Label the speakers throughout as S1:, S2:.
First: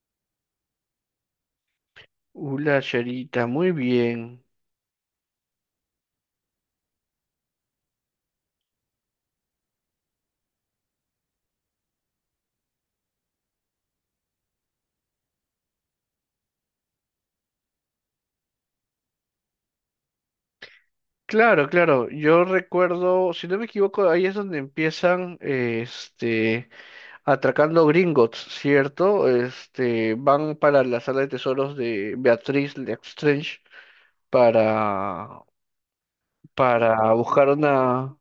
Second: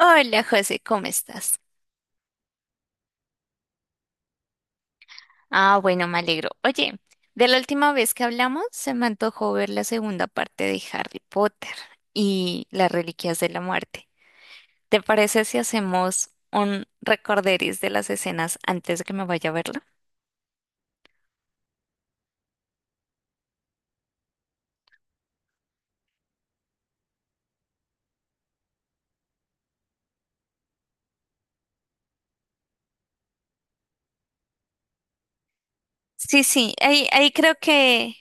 S1: Hola José, ¿cómo estás?
S2: Hola, Charita, muy bien.
S1: Ah, bueno, me alegro. Oye, de la última vez que hablamos, se me antojó ver la segunda parte de Harry Potter y las Reliquias de la Muerte. ¿Te parece si hacemos un recorderis de las escenas antes de que me vaya a verla?
S2: Claro, claro, yo recuerdo, si no me equivoco, ahí es donde empiezan, atracando Gringotts, ¿cierto? Este, van para la sala de tesoros de Beatriz Lestrange para,
S1: Sí, sí, ahí,
S2: para
S1: ahí
S2: buscar
S1: creo que,
S2: una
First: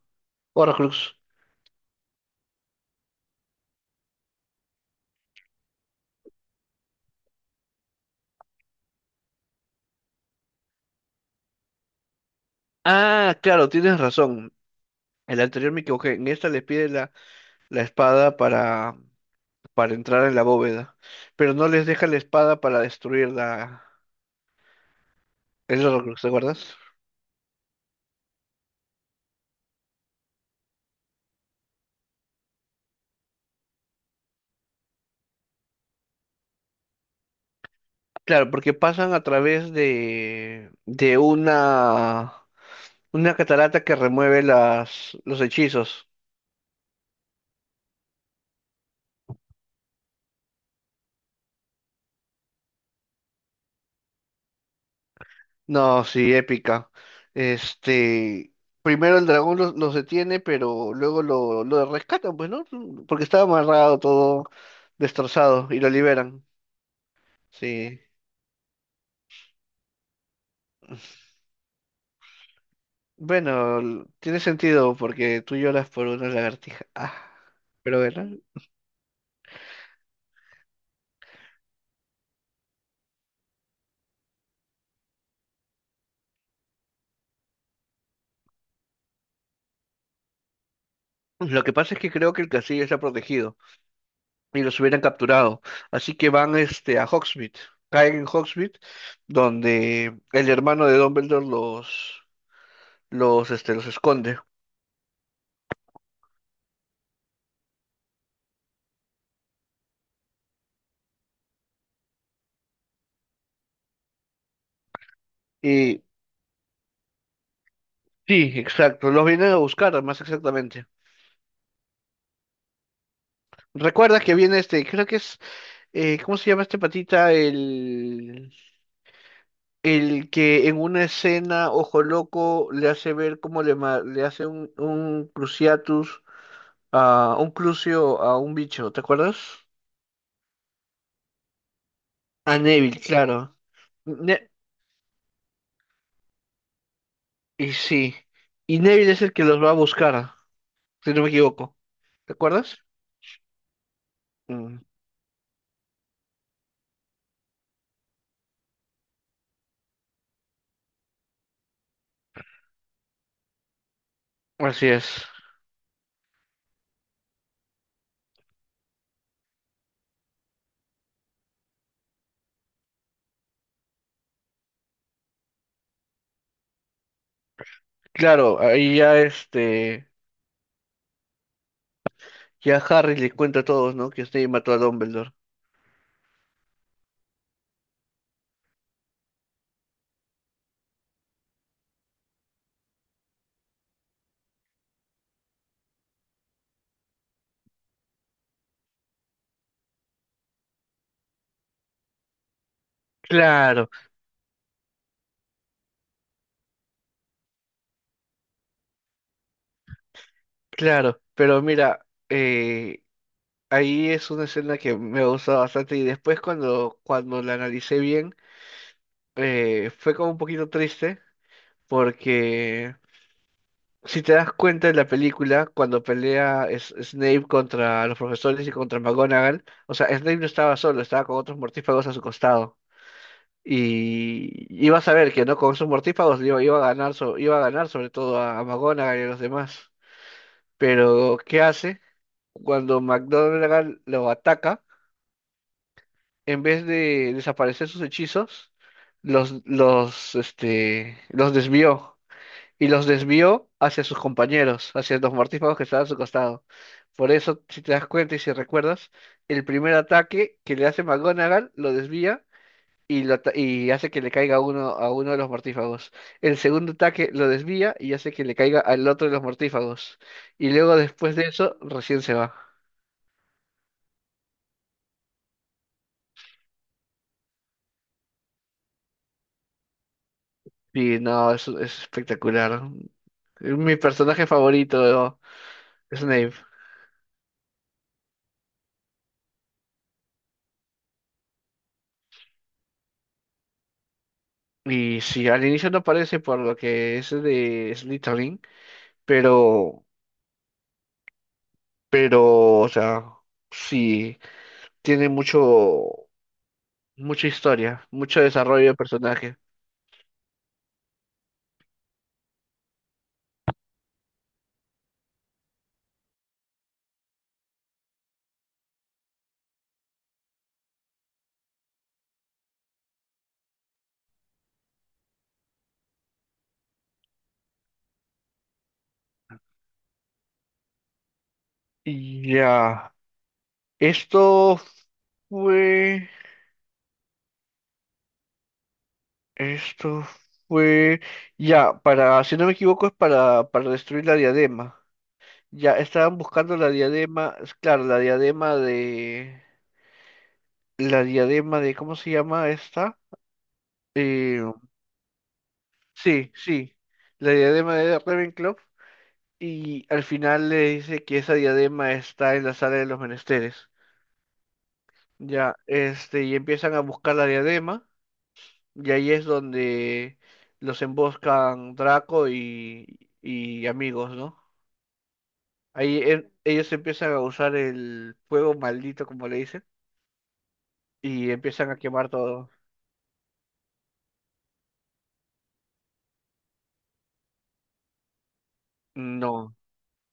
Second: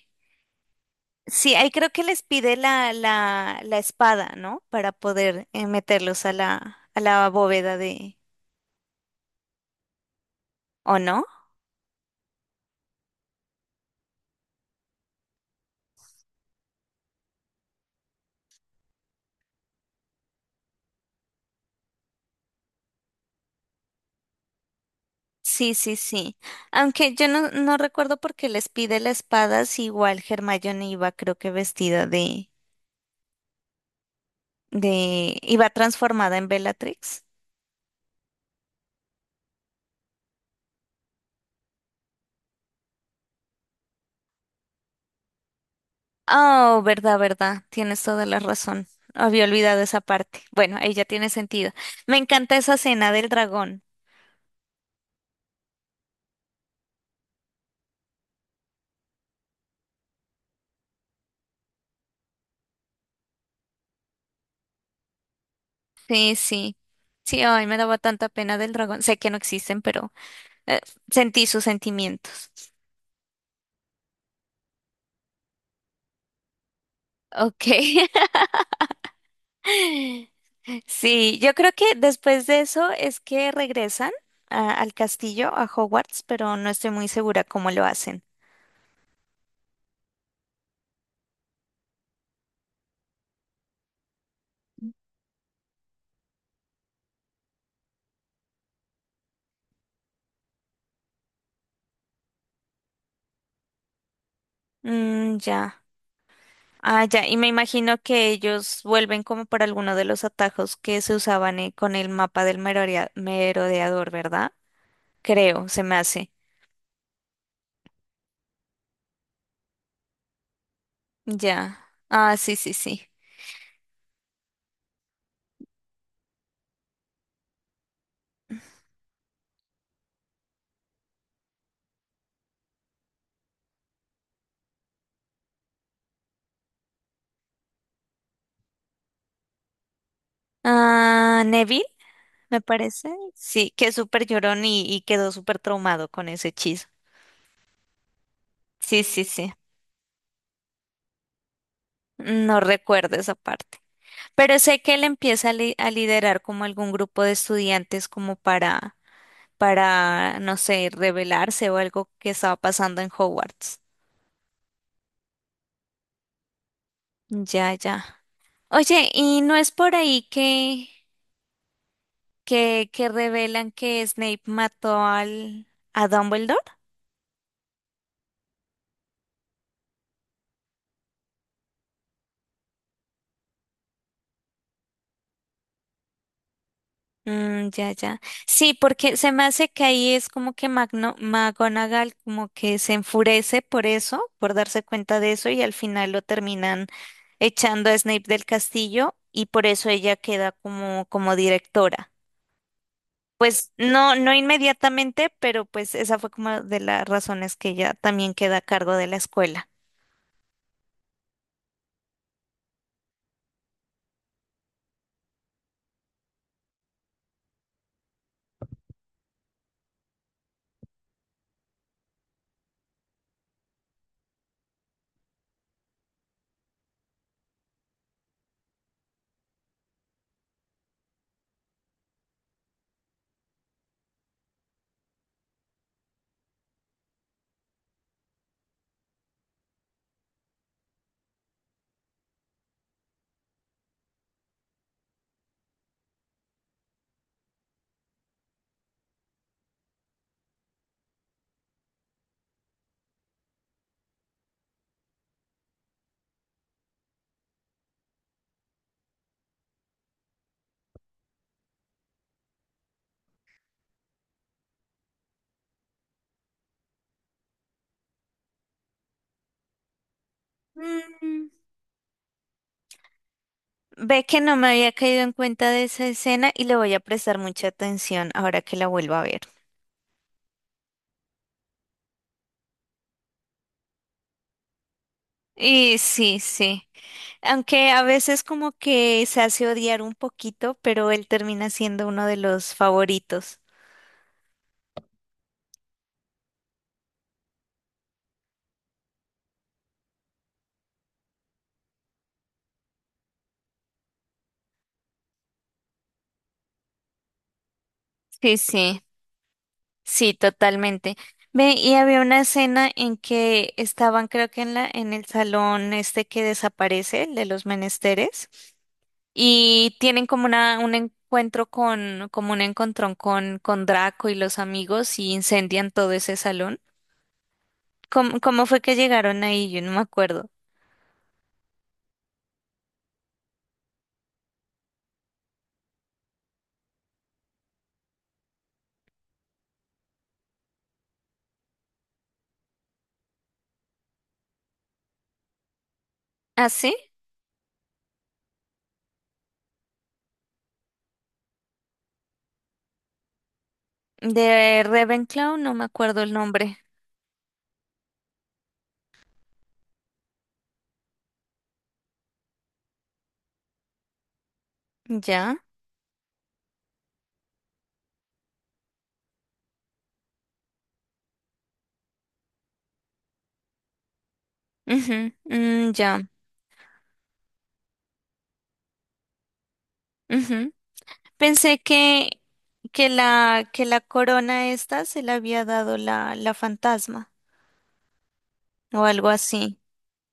S2: Horcrux.
S1: sí, ahí creo que les pide la, la espada, ¿no? Para poder meterlos a la bóveda de, ¿o no?
S2: Ah, claro, tienes razón. El anterior me equivoqué. En esta les pide la espada para entrar en la bóveda, pero no les deja la espada para destruirla.
S1: Sí,
S2: Es
S1: sí,
S2: lo que te
S1: sí.
S2: acuerdas.
S1: Aunque yo no recuerdo por qué les pide la espada, si igual Hermione iba, creo que vestida de, iba transformada en Bellatrix.
S2: Claro, porque pasan a través de una catarata que remueve los hechizos.
S1: Oh, verdad, verdad. Tienes toda la razón. Había olvidado esa parte. Bueno, ahí ya tiene sentido. Me encanta esa escena del dragón.
S2: No, sí, épica. Este, primero el dragón los detiene, pero luego lo rescatan, pues, ¿no? Porque estaba amarrado todo destrozado y lo
S1: Sí,
S2: liberan.
S1: sí. Sí, ay, me daba
S2: Sí.
S1: tanta pena del dragón. Sé que no existen, pero eh, sentí sus sentimientos.
S2: Bueno, tiene sentido porque tú lloras por una lagartija. Ah,
S1: Ok.
S2: pero bueno,
S1: Sí, yo creo que después de eso es que regresan al castillo, a Hogwarts, pero no estoy muy segura cómo lo hacen.
S2: lo que pasa es que creo que el castillo está protegido, y los hubieran capturado. Así que van este, a Hogsmeade, caen en Hogsmeade, donde el hermano de Dumbledore los esconde.
S1: Mm, ya. Ah, ya. Y me imagino que ellos vuelven como por alguno de los atajos que se usaban con el mapa del merodeador, ¿verdad? Creo, se me
S2: Y
S1: hace.
S2: sí, exacto, los vienen a buscar, más exactamente.
S1: Ya. Ah, sí, sí, sí.
S2: Recuerda que viene este, creo que es, ¿cómo se llama este patita? El que en una escena, ojo loco, le hace ver cómo le, le hace un cruciatus, a un crucio a un bicho, ¿te acuerdas?
S1: Ah, Neville,
S2: A
S1: me
S2: Neville,
S1: parece.
S2: claro.
S1: Sí, que es súper
S2: Ne-
S1: llorón y quedó súper traumado con ese hechizo.
S2: Y sí, y
S1: Sí,
S2: Neville es
S1: sí,
S2: el que
S1: sí.
S2: los va a buscar, si no me equivoco. ¿Te
S1: No
S2: acuerdas?
S1: recuerdo esa parte. Pero
S2: Mm,
S1: sé que él empieza a, a liderar como algún grupo de estudiantes como para, no sé, rebelarse o algo que estaba pasando en Hogwarts.
S2: así es.
S1: Ya, ya. Oye, ¿y no es por ahí que, que revelan que Snape mató al, a Dumbledore?
S2: Claro, ahí ya este, ya Harry le cuenta a todos, ¿no? Que Snape mató a Dumbledore.
S1: Mm, ya, ya. Sí, porque se me hace que ahí es como que Magno, McGonagall como que se enfurece por eso, por darse cuenta de eso y al final lo terminan echando a Snape del castillo y por eso ella queda como, como directora. Pues
S2: Claro,
S1: no inmediatamente, pero pues esa fue como de las razones que ella también queda a cargo de la escuela.
S2: claro, pero mira, ahí es una escena que me gusta bastante y después cuando la analicé bien, fue como un poquito triste porque, si te das cuenta en la película, cuando pelea Snape contra los profesores y contra McGonagall, o sea, Snape no estaba solo, estaba con otros mortífagos a su costado. Y ibas a ver que no con esos mortífagos iba a ganar, iba a ganar sobre todo a McGonagall y a los demás. Pero, ¿qué hace? Cuando McGonagall lo ataca, en vez de desaparecer sus hechizos, los desvió. Y los desvió hacia sus compañeros, hacia los mortífagos que estaban a su costado. Por eso, si te das cuenta y si recuerdas, el primer ataque que le hace McGonagall lo desvía y, y hace que le caiga a uno de los mortífagos. El segundo ataque lo desvía y hace que le caiga al otro de los mortífagos. Y luego después de
S1: Mm,
S2: eso, recién se va.
S1: ve que no me había caído en cuenta de esa escena y le voy a prestar mucha atención ahora que la vuelva a ver.
S2: Y no, es espectacular. Es mi personaje favorito,
S1: Y sí,
S2: Snape.
S1: sí. Aunque a veces como que se hace odiar un poquito, pero él termina siendo uno de los favoritos.
S2: Y sí, al inicio no parece por lo que es de Slytherin, pero Pero, o sea, sí, tiene mucho, mucha historia, mucho
S1: Sí,
S2: desarrollo de
S1: sí,
S2: personaje.
S1: sí, totalmente. Ve, y había una escena en que estaban, creo que en la, en el salón este que desaparece, el de los menesteres, y tienen como una, un encuentro con, como un encontrón con Draco y los amigos y incendian todo ese salón. ¿Cómo, cómo fue que llegaron ahí? Yo no me acuerdo.
S2: Y ya, esto fue, esto fue, ya, para, si no me equivoco, es para destruir la diadema. Ya, estaban
S1: ¿Ah,
S2: buscando la
S1: sí?
S2: diadema, es claro, la diadema de, ¿cómo se llama esta? Eh,
S1: De Ravenclaw, no me acuerdo el
S2: sí,
S1: nombre.
S2: sí, la diadema de Ravenclaw, y al final le dice que esa diadema está en la sala de los menesteres.
S1: Ya.
S2: Ya, este, y empiezan a buscar la diadema, y ahí es donde los emboscan Draco y amigos, ¿no?
S1: Ujú, mm, ya.
S2: Ellos empiezan a usar el fuego maldito, como le dicen,
S1: Ujú.
S2: y
S1: Pensé
S2: empiezan a quemar todo.
S1: que la corona esta se la había dado la, la fantasma o algo
S2: No.
S1: así.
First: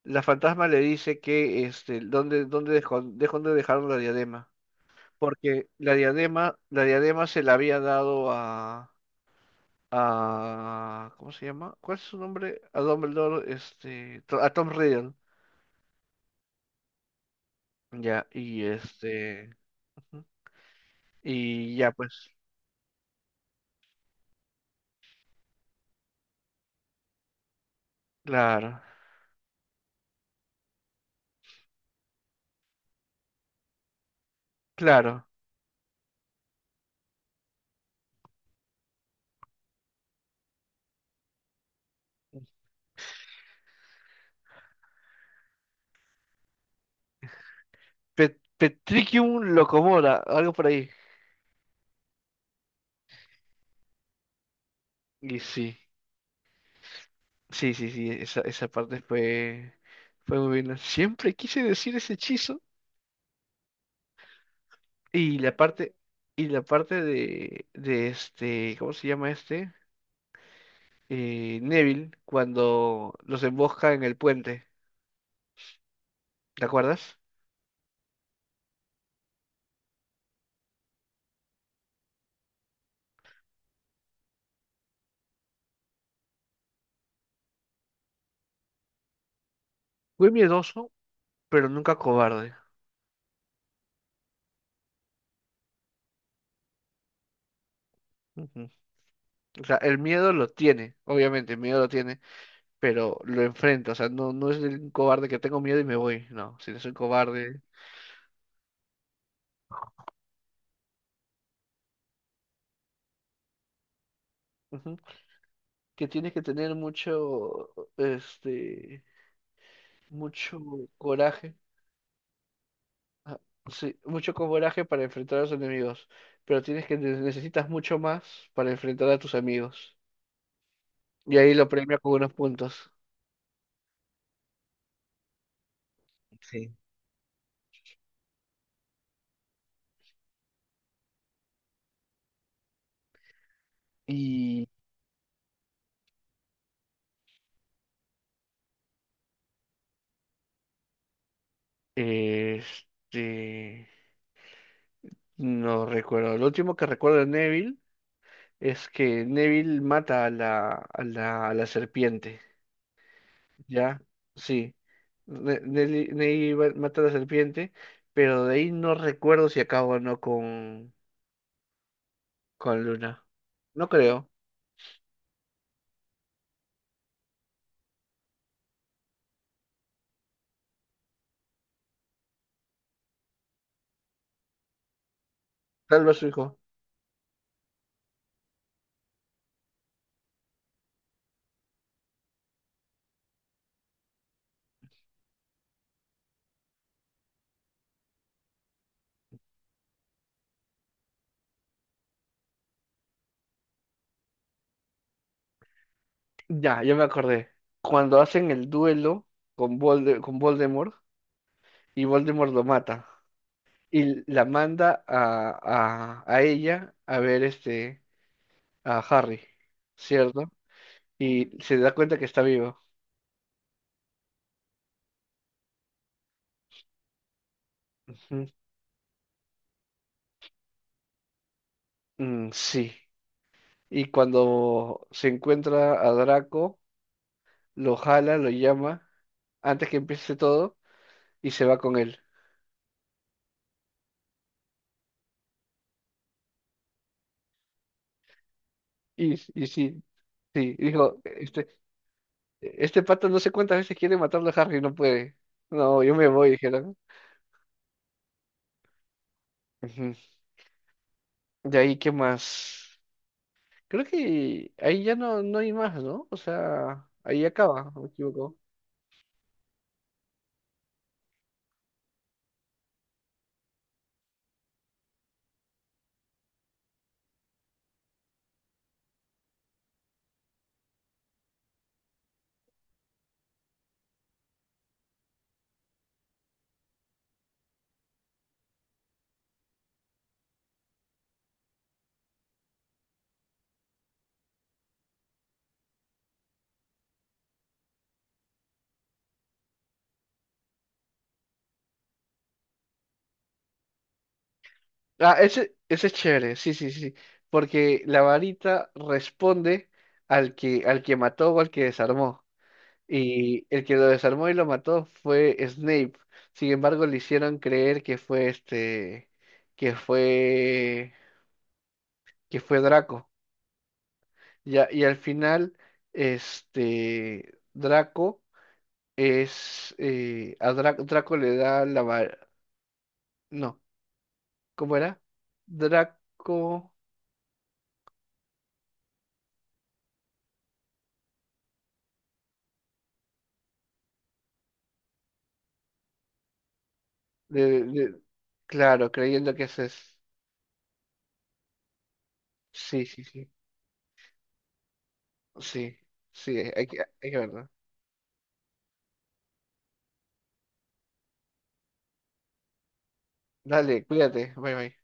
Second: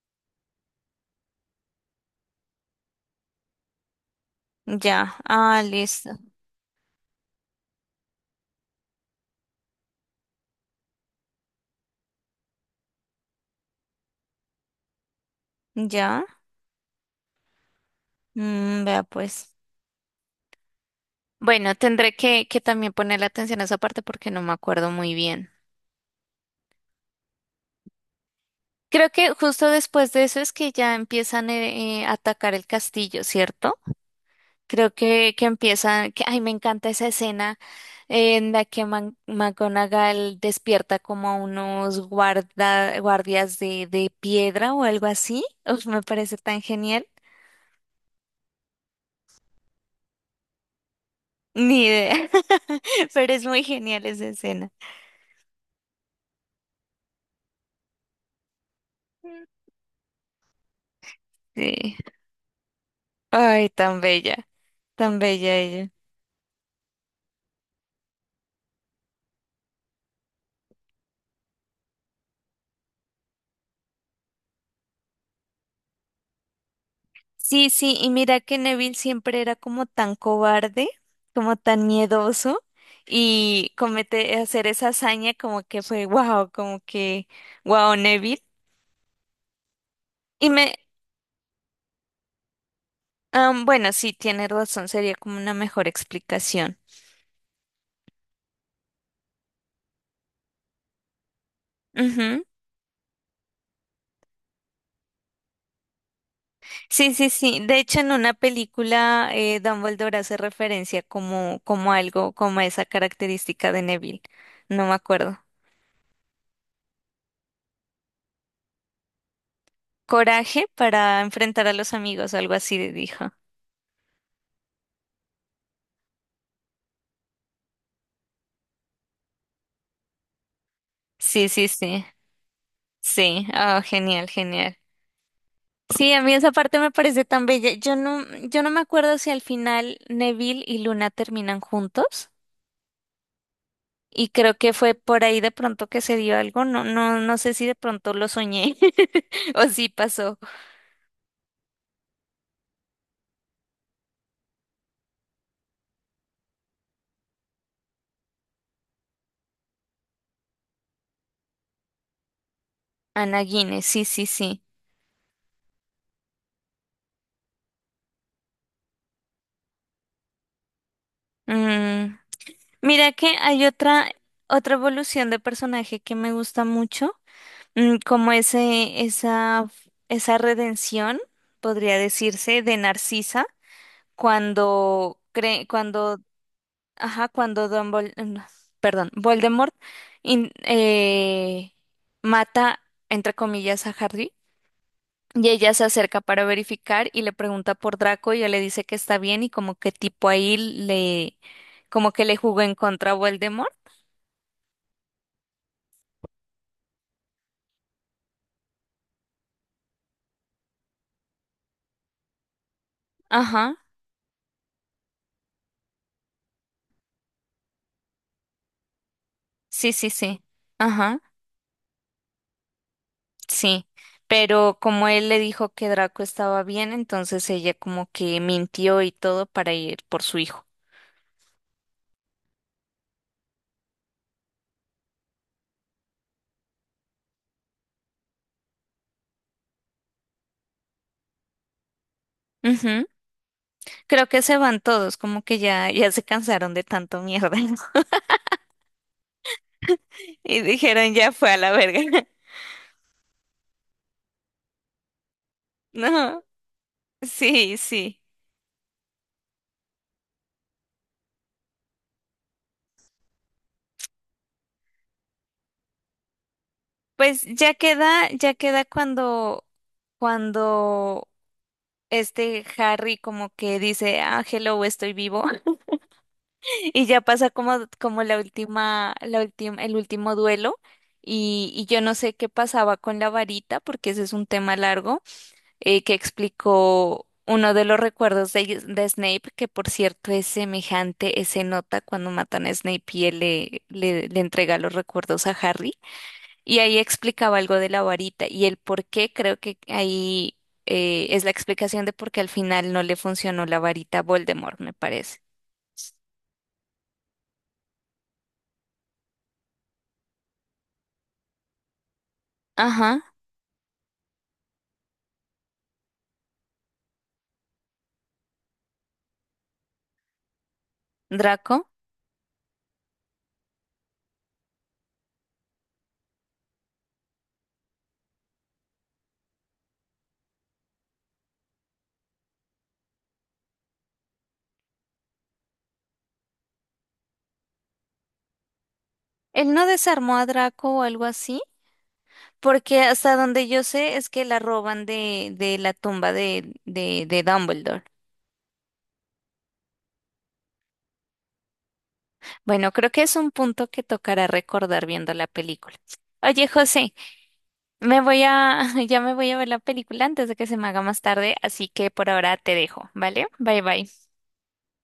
S2: La fantasma le dice que, este, ¿dónde, dónde dejó, dónde dejaron la diadema?
S1: Ya. Ah,
S2: Porque
S1: listo.
S2: la diadema se la había dado a... ¿Cómo se llama? ¿Cuál es su nombre? A Dumbledore, a Tom Riddle.
S1: Ya.
S2: Ya, y
S1: Mm, vea
S2: este...
S1: pues.
S2: Ujú.
S1: Bueno,
S2: Y ya,
S1: tendré
S2: pues.
S1: que también ponerle atención a esa parte porque no me acuerdo muy bien.
S2: Claro,
S1: Creo que justo después de eso es que ya empiezan a atacar el castillo, ¿cierto? Creo
S2: claro.
S1: que empiezan, que, ay, me encanta esa escena en la que McGonagall despierta como a unos guarda, guardias de piedra o algo así. Uf, me parece tan genial.
S2: Petricum Locomoda, algo por ahí.
S1: Ni idea, pero es muy genial esa escena.
S2: Y sí, esa, esa parte fue, fue muy buena. Siempre quise
S1: Sí.
S2: decir ese hechizo.
S1: Ay, tan
S2: Y
S1: bella
S2: la
S1: ella.
S2: parte, y la parte de este, ¿cómo se llama este? Neville, cuando los embosca en el puente, ¿te acuerdas?
S1: Sí, sí, y mira que Neville siempre era como tan cobarde, como tan miedoso, y comete hacer esa hazaña como que fue wow, como que wow, Neville.
S2: Fui
S1: Y me,
S2: miedoso, pero nunca cobarde.
S1: am, bueno, sí, tiene razón, sería como una mejor explicación.
S2: Ujú. O sea, el miedo lo tiene, obviamente, el miedo lo tiene,
S1: Ujú.
S2: pero lo enfrenta. O sea, no, no es el cobarde que tengo miedo y me voy. No, si no soy
S1: Sí, sí, sí.
S2: cobarde.
S1: De hecho, en una película, Dumbledore hace referencia como, como algo, como a esa característica de Neville. No me
S2: Ujú.
S1: acuerdo.
S2: Que tienes que tener mucho, este, mucho
S1: Coraje para
S2: coraje.
S1: enfrentar a los amigos, algo así dijo.
S2: Ah, sí, mucho coraje para enfrentar a los enemigos, pero tienes que necesitas mucho más para enfrentar a tus amigos. Y
S1: Sí,
S2: ahí
S1: sí,
S2: lo premia
S1: sí.
S2: con unos puntos.
S1: Sí, oh, genial, genial. Sí, a mí esa
S2: Sí.
S1: parte me parece tan bella. Yo yo no me acuerdo si al final Neville y Luna terminan juntos y creo
S2: Y
S1: que fue por ahí de pronto que se dio algo. No, no, no sé si de pronto lo soñé o si pasó.
S2: este, no recuerdo. Lo último que recuerdo de Neville es que Neville mata a la, a la, a la serpiente,
S1: Ana Guinness,
S2: ¿ya?
S1: sí, sí, sí.
S2: Sí. Neville mata a la serpiente, pero de ahí no recuerdo si acaba o no con,
S1: Mm,
S2: con
S1: mira
S2: Luna.
S1: que hay
S2: No
S1: otra,
S2: creo.
S1: otra evolución de personaje que me gusta mucho, mm, como ese, esa redención, podría decirse, de Narcisa cuando cree
S2: Tal vez
S1: cuando
S2: su hijo.
S1: ajá cuando Dumbledore, mm, perdón, Voldemort in- eh, mata entre comillas a Harry y ella se acerca para verificar y le pregunta por Draco y ella le dice que está bien y como que tipo ahí le como que le jugó en contra a Voldemort.
S2: Ya, ya me acordé. Cuando hacen el duelo con, con Voldemort, y Voldemort lo mata
S1: Ajá,
S2: y la manda a ella a ver este a Harry,
S1: sí, sí, sí,
S2: ¿cierto?
S1: ajá,
S2: Y se da cuenta que está vivo.
S1: sí, pero como él le dijo que Draco estaba bien entonces ella como que
S2: Ujú.
S1: mintió y todo para ir por su hijo.
S2: Mm, sí. Y cuando se encuentra a Draco, lo jala, lo llama, antes que empiece todo, y se va con él.
S1: Creo que se van todos, como que ya, ya se cansaron de tanto mierda
S2: Y sí,
S1: y
S2: sí,
S1: dijeron
S2: dijo,
S1: ya fue a
S2: este,
S1: la verga.
S2: este pato no sé cuántas veces quiere matarlo a Harry, no puede. No, yo me
S1: No,
S2: voy, dijeron.
S1: sí, sí.
S2: Ujú. De ahí, ¿qué más? Creo que ahí ya no, no hay más, ¿no? O sea,
S1: Pues
S2: ahí acaba, ¿o me
S1: ya
S2: equivoco?
S1: queda cuando, cuando este Harry como que dice, ah, hello, estoy vivo. Y ya pasa como, como la última, el último duelo. Y yo no sé qué pasaba con la varita, porque ese es un tema largo. Que explicó uno de los recuerdos de Snape, que por cierto es semejante, se nota cuando matan a Snape y él le, le, le entrega los recuerdos a Harry. Y ahí explicaba algo de la varita y el por qué, creo que ahí es la explicación de por qué al final no le funcionó la varita a Voldemort, me
S2: Ah,
S1: parece.
S2: ese es chévere, sí, sí, sí, sí. Porque la varita responde al que mató o al que desarmó.
S1: Ajá,
S2: Y el que lo desarmó y lo mató fue Snape. Sin embargo, le hicieron creer que fue este, que fue,
S1: Draco.
S2: que fue Draco. Ya, y al final, este, Draco es, a Dra- Draco le da la varita. No, ¿cómo era? Draco.
S1: Él no desarmó a Draco o algo así, porque hasta donde yo sé es que la roban de la tumba de, de
S2: de-
S1: Dumbledore.
S2: de- claro, creyendo que eso es.
S1: Bueno,
S2: Sí,
S1: creo que
S2: sí,
S1: es un
S2: sí.
S1: punto que tocará recordar viendo la película.
S2: Sí, sí,
S1: Oye, José,
S2: hay que verlo.
S1: me voy a, ya me voy a ver la película antes de que se me haga más tarde, así que por ahora te dejo, ¿vale? Bye
S2: Dale,
S1: bye.
S2: cuídate. Bye, bye.